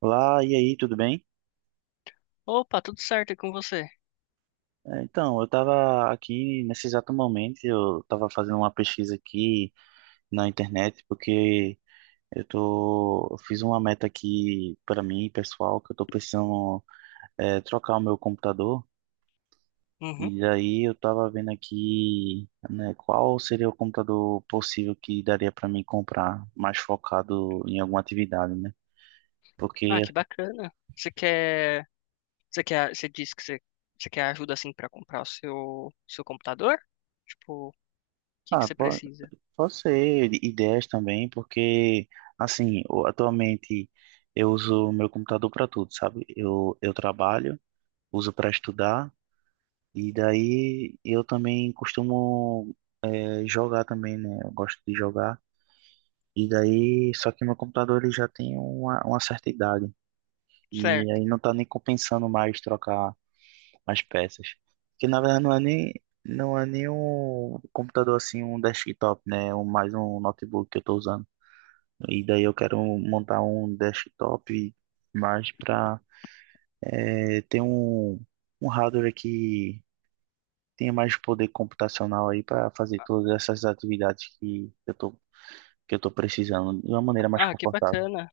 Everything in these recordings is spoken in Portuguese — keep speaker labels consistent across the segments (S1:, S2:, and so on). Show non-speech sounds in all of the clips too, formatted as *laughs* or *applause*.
S1: Olá, e aí, tudo bem?
S2: Opa, tudo certo e com você?
S1: Então, eu estava aqui nesse exato momento, eu estava fazendo uma pesquisa aqui na internet, porque eu fiz uma meta aqui para mim, pessoal, que eu estou precisando trocar o meu computador,
S2: Uhum.
S1: e daí eu estava vendo aqui, né, qual seria o computador possível que daria para mim comprar, mais focado em alguma atividade, né?
S2: Ah,
S1: Porque,
S2: que bacana. Você quer, você quer, você disse que você, você quer ajuda assim pra comprar o seu computador? Tipo, o que que
S1: ah,
S2: você
S1: pô,
S2: precisa?
S1: pode ser ideias também, porque, assim, atualmente eu uso o meu computador para tudo, sabe? Eu trabalho, uso para estudar, e daí eu também costumo jogar também, né? Eu gosto de jogar. E daí, só que meu computador ele já tem uma certa idade, e
S2: Certo.
S1: aí não tá nem compensando mais trocar as peças. Porque, na verdade, não é nem um computador assim, um desktop, né? É um, mais um notebook que eu tô usando. E daí eu quero montar um desktop mais para ter um, um hardware que tenha mais poder computacional aí para fazer todas essas atividades que que eu tô precisando de uma maneira mais
S2: Ah, que
S1: confortável.
S2: bacana.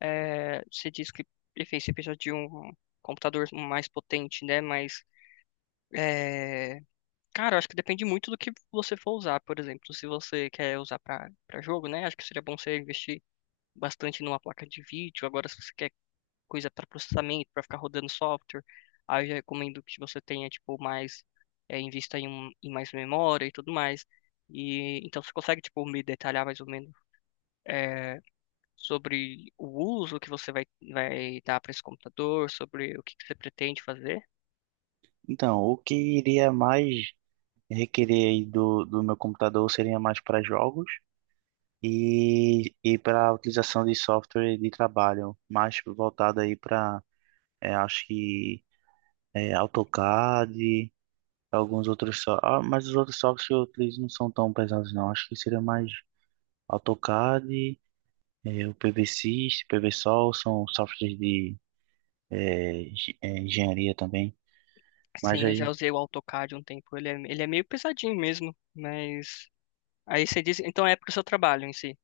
S2: É, você disse que enfim, você precisa de um computador mais potente, né? Mas, é, cara, eu acho que depende muito do que você for usar. Por exemplo, se você quer usar pra para jogo, né? Acho que seria bom você investir bastante numa placa de vídeo. Agora, se você quer coisa para processamento, para ficar rodando software. Aí eu já recomendo que você tenha, tipo, mais, invista em, em mais memória e tudo mais. E então você consegue, tipo, me detalhar mais ou menos é, sobre o uso que você vai dar para esse computador, sobre o que, que você pretende fazer?
S1: Então, o que iria mais requerer aí do meu computador seria mais para jogos e para a utilização de software de trabalho, mais voltado aí para, acho que, é, AutoCAD alguns outros só. Ah, mas os outros softwares que eu utilizo não são tão pesados, não. Acho que seria mais AutoCAD, o PVSys, PVSol, são softwares de engenharia também. Mas
S2: Sim, eu já
S1: aí,
S2: usei o AutoCAD um tempo. Ele é meio pesadinho mesmo, mas aí você diz, então é para o seu trabalho em si,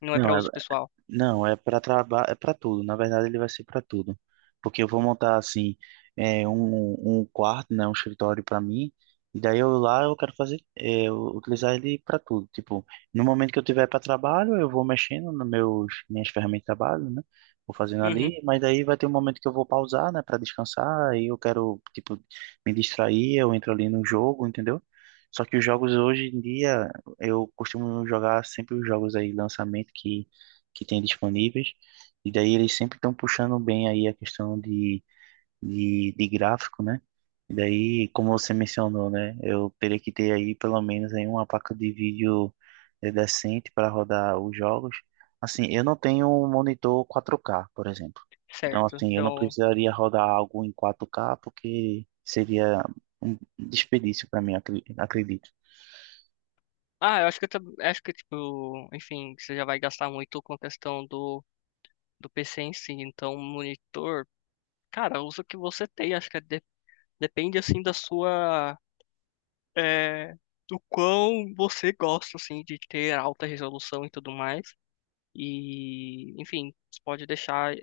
S2: não é para
S1: não, é,
S2: uso pessoal.
S1: não, é para trabalho, é para tudo. Na verdade, ele vai ser para tudo, porque eu vou montar assim um, um quarto, né, um escritório para mim. E daí eu lá eu quero fazer, é, eu utilizar ele para tudo. Tipo, no momento que eu tiver para trabalho, eu vou mexendo nos meus minhas ferramentas de trabalho, né? Vou fazendo
S2: Uhum.
S1: ali, mas daí vai ter um momento que eu vou pausar, né, para descansar. Aí eu quero tipo me distrair, eu entro ali no jogo, entendeu? Só que os jogos hoje em dia eu costumo jogar sempre os jogos aí lançamento que tem disponíveis. E daí eles sempre estão puxando bem aí a questão de gráfico, né? E daí, como você mencionou, né? Eu teria que ter aí pelo menos aí uma placa de vídeo decente para rodar os jogos. Assim, eu não tenho um monitor 4K, por exemplo. Então,
S2: Certo.
S1: assim, eu não
S2: Então,
S1: precisaria rodar algo em 4K porque seria um desperdício para mim, acredito.
S2: Eu acho que eu acho que tipo, enfim, você já vai gastar muito com a questão do do PC em si, então monitor, cara, usa o que você tem, acho que é depende assim da sua, é, do quão você gosta assim de ter alta resolução e tudo mais. E, enfim, você pode deixar,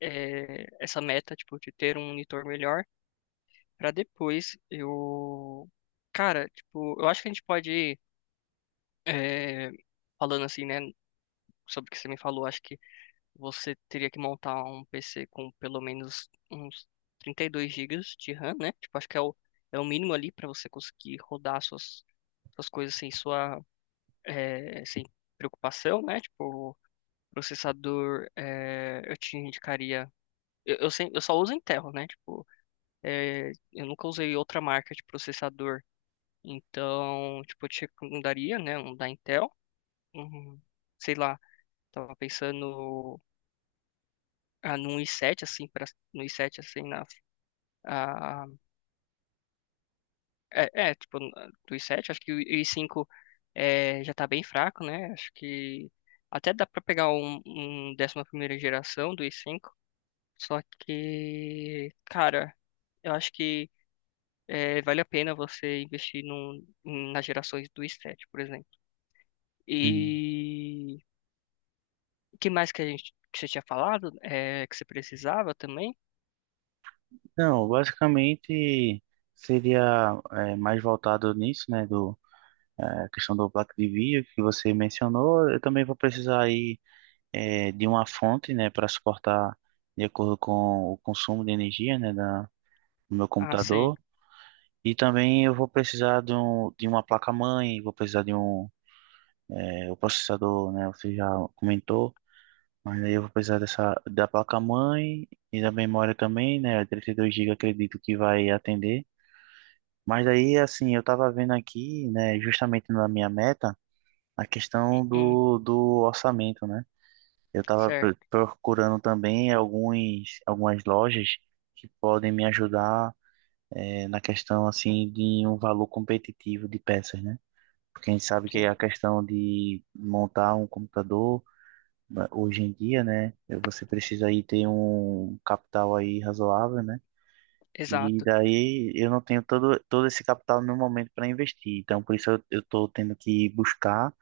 S2: essa meta, tipo, de ter um monitor melhor pra depois eu cara, tipo, eu acho que a gente pode, é, falando assim, né, sobre o que você me falou, acho que você teria que montar um PC com pelo menos uns 32 gigas de RAM, né? Tipo, acho que é o mínimo ali para você conseguir rodar suas coisas sem sua, eh, sem preocupação, né? Tipo, processador, eu te indicaria. Eu, sem- eu só uso Intel, né? Tipo, eu nunca usei outra marca de processador. Então, tipo, eu te recomendaria, né? Um da Intel. Um, sei lá, tava pensando, num i7, assim, no i7, assim, na, ah, é, é, tipo, do i7, acho que o i5 é, já tá bem fraco, né? Acho que até dá pra pegar um 11ª geração do i5, só que, cara, eu acho que, vale a pena você investir nas gerações do i7, por exemplo.
S1: Hum.
S2: E o que mais que que você tinha falado, que você precisava também?
S1: Não, basicamente seria é, mais voltado nisso, né, do é, questão do placa de vídeo que você mencionou. Eu também vou precisar aí é, de uma fonte, né, para suportar de acordo com o consumo de energia, né, da, do meu
S2: Ah, sim.
S1: computador. E também eu vou precisar de, um, de uma placa-mãe, vou precisar de um é, o processador, né, você já comentou. Mas aí eu vou precisar dessa da placa-mãe e da memória também, né, 32 GB acredito que vai atender. Mas daí, assim, eu tava vendo aqui, né, justamente na minha meta, a questão
S2: Hum.
S1: do orçamento, né? Eu tava
S2: Certo.
S1: procurando também algumas lojas que podem me ajudar, na questão, assim, de um valor competitivo de peças, né? Porque a gente sabe que
S2: Sim.
S1: a questão de montar um computador, né, hoje em dia, né, você precisa aí ter um capital aí razoável, né? E
S2: Exato.
S1: daí eu não tenho todo esse capital no momento para investir. Então, por isso eu tô tendo que buscar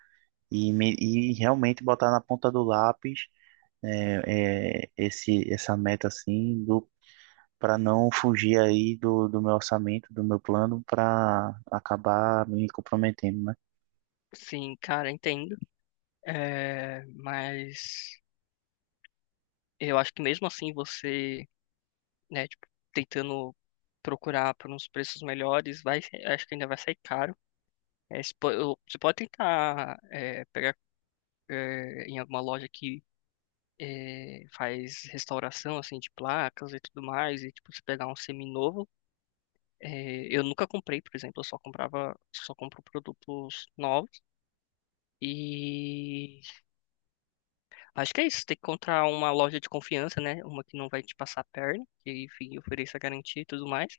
S1: e realmente botar na ponta do lápis essa meta assim, do, para não fugir aí do meu orçamento, do meu plano, para acabar me comprometendo, né?
S2: Sim, cara, entendo. É, mas eu acho que mesmo assim você, né, tipo, tentando procurar por uns preços melhores, vai, acho que ainda vai sair caro. É, se po- eu- você pode tentar, pegar, em alguma loja que, faz restauração assim de placas e tudo mais, e tipo, você pegar um seminovo. É, eu nunca comprei, por exemplo, eu só comprava, só compro produtos novos. E acho que é isso, tem que encontrar uma loja de confiança, né? Uma que não vai te passar a perna, que, enfim, ofereça garantia e tudo mais.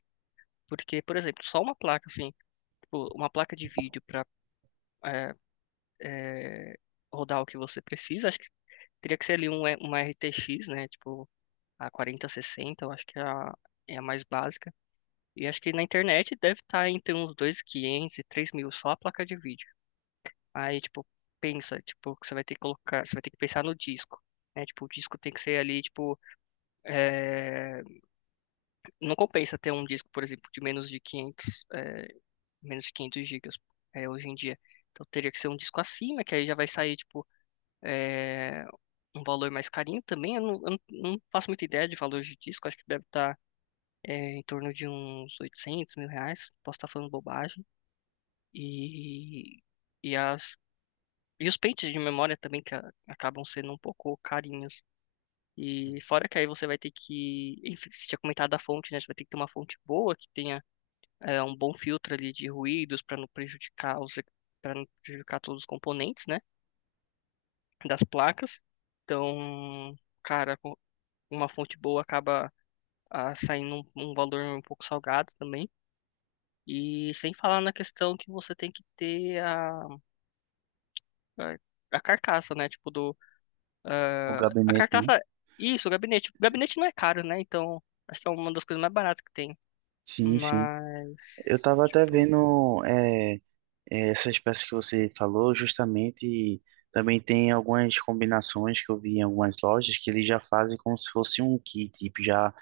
S2: Porque, por exemplo, só uma placa, assim, tipo, uma placa de vídeo para rodar o que você precisa, acho que teria que ser ali uma RTX, né? Tipo, a 4060. Eu acho que é a mais básica. E acho que na internet deve estar entre uns 2.500 e quinhentos e 3.000, só a placa de vídeo. Aí, tipo, pensa, tipo, que você vai ter que colocar, você vai ter que pensar no disco, né? Tipo, o disco tem que ser ali, tipo, é, não compensa ter um disco, por exemplo, de menos de quinhentos, menos de 500 gigas, hoje em dia. Então teria que ser um disco acima, que aí já vai sair, tipo, é, um valor mais carinho também. Eu não faço muita ideia de valor de disco, acho que deve estar, em torno de uns R$ 800 mil, posso estar falando bobagem. E, e, as, e os pentes de memória também, que acabam sendo um pouco carinhos. E fora que aí você vai ter que, enfim, você tinha comentado da fonte, né? Você vai ter que ter uma fonte boa, que tenha, um bom filtro ali de ruídos para não prejudicar os, para não prejudicar todos os componentes, né, das placas. Então, cara, com uma fonte boa acaba, saindo um valor um pouco salgado também. E sem falar na questão que você tem que ter a, a carcaça, né? Tipo
S1: O
S2: a
S1: gabinete, né?
S2: carcaça, isso, o gabinete. O gabinete não é caro, né? Então, acho que é uma das coisas mais baratas que tem.
S1: Sim, sim. Eu
S2: Mas,
S1: tava até
S2: tipo,
S1: vendo essa espécie que você falou, justamente, também tem algumas combinações que eu vi em algumas lojas que eles já fazem como se fosse um kit, tipo, já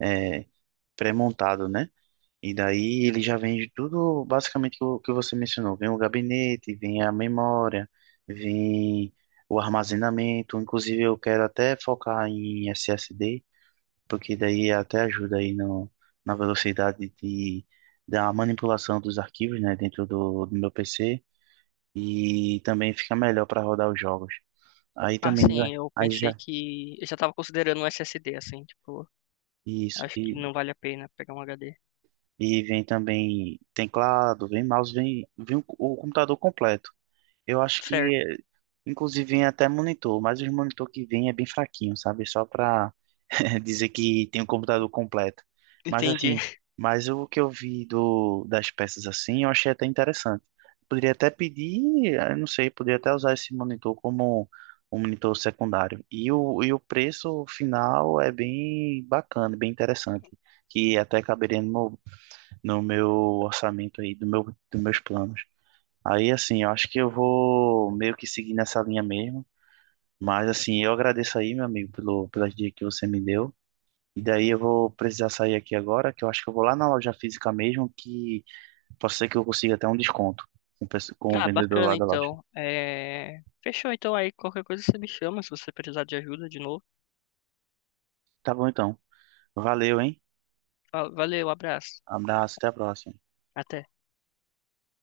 S1: é, pré-montado, né? E daí ele já vende tudo, basicamente, o que você mencionou. Vem o gabinete, vem a memória, vem o armazenamento. Inclusive, eu quero até focar em SSD, porque daí até ajuda aí no, na velocidade de, da manipulação dos arquivos, né, dentro do, do meu PC e também fica melhor para rodar os jogos. Aí também vai,
S2: assim, eu
S1: aí
S2: pensei
S1: já
S2: que. Eu já tava considerando um SSD, assim, tipo,
S1: isso
S2: acho que não vale a pena pegar um HD.
S1: e vem também teclado, vem mouse, vem, vem o computador completo. Eu acho que,
S2: Certo,
S1: eh, inclusive, vem até monitor, mas os monitor que vem é bem fraquinho, sabe? Só para *laughs* dizer que tem um computador completo. Mas
S2: entendi.
S1: assim,
S2: *laughs*
S1: mas o que eu vi do, das peças assim, eu achei até interessante. Poderia até pedir, eh, eu não sei, poderia até usar esse monitor como um monitor secundário. E o preço final é bem bacana, bem interessante, que até caberia no meu, no meu orçamento aí, do meu, dos meus planos. Aí, assim, eu acho que eu vou meio que seguir nessa linha mesmo. Mas, assim, eu agradeço aí, meu amigo, pelo, pelas dicas que você me deu. E daí eu vou precisar sair aqui agora, que eu acho que eu vou lá na loja física mesmo, que pode ser que eu consiga até um desconto com o com o
S2: Ah,
S1: vendedor lá
S2: bacana
S1: da loja.
S2: então. É... Fechou então aí, qualquer coisa você me chama se você precisar de ajuda de novo.
S1: Tá bom, então. Valeu, hein?
S2: Valeu, abraço.
S1: Abraço, até a próxima.
S2: Até.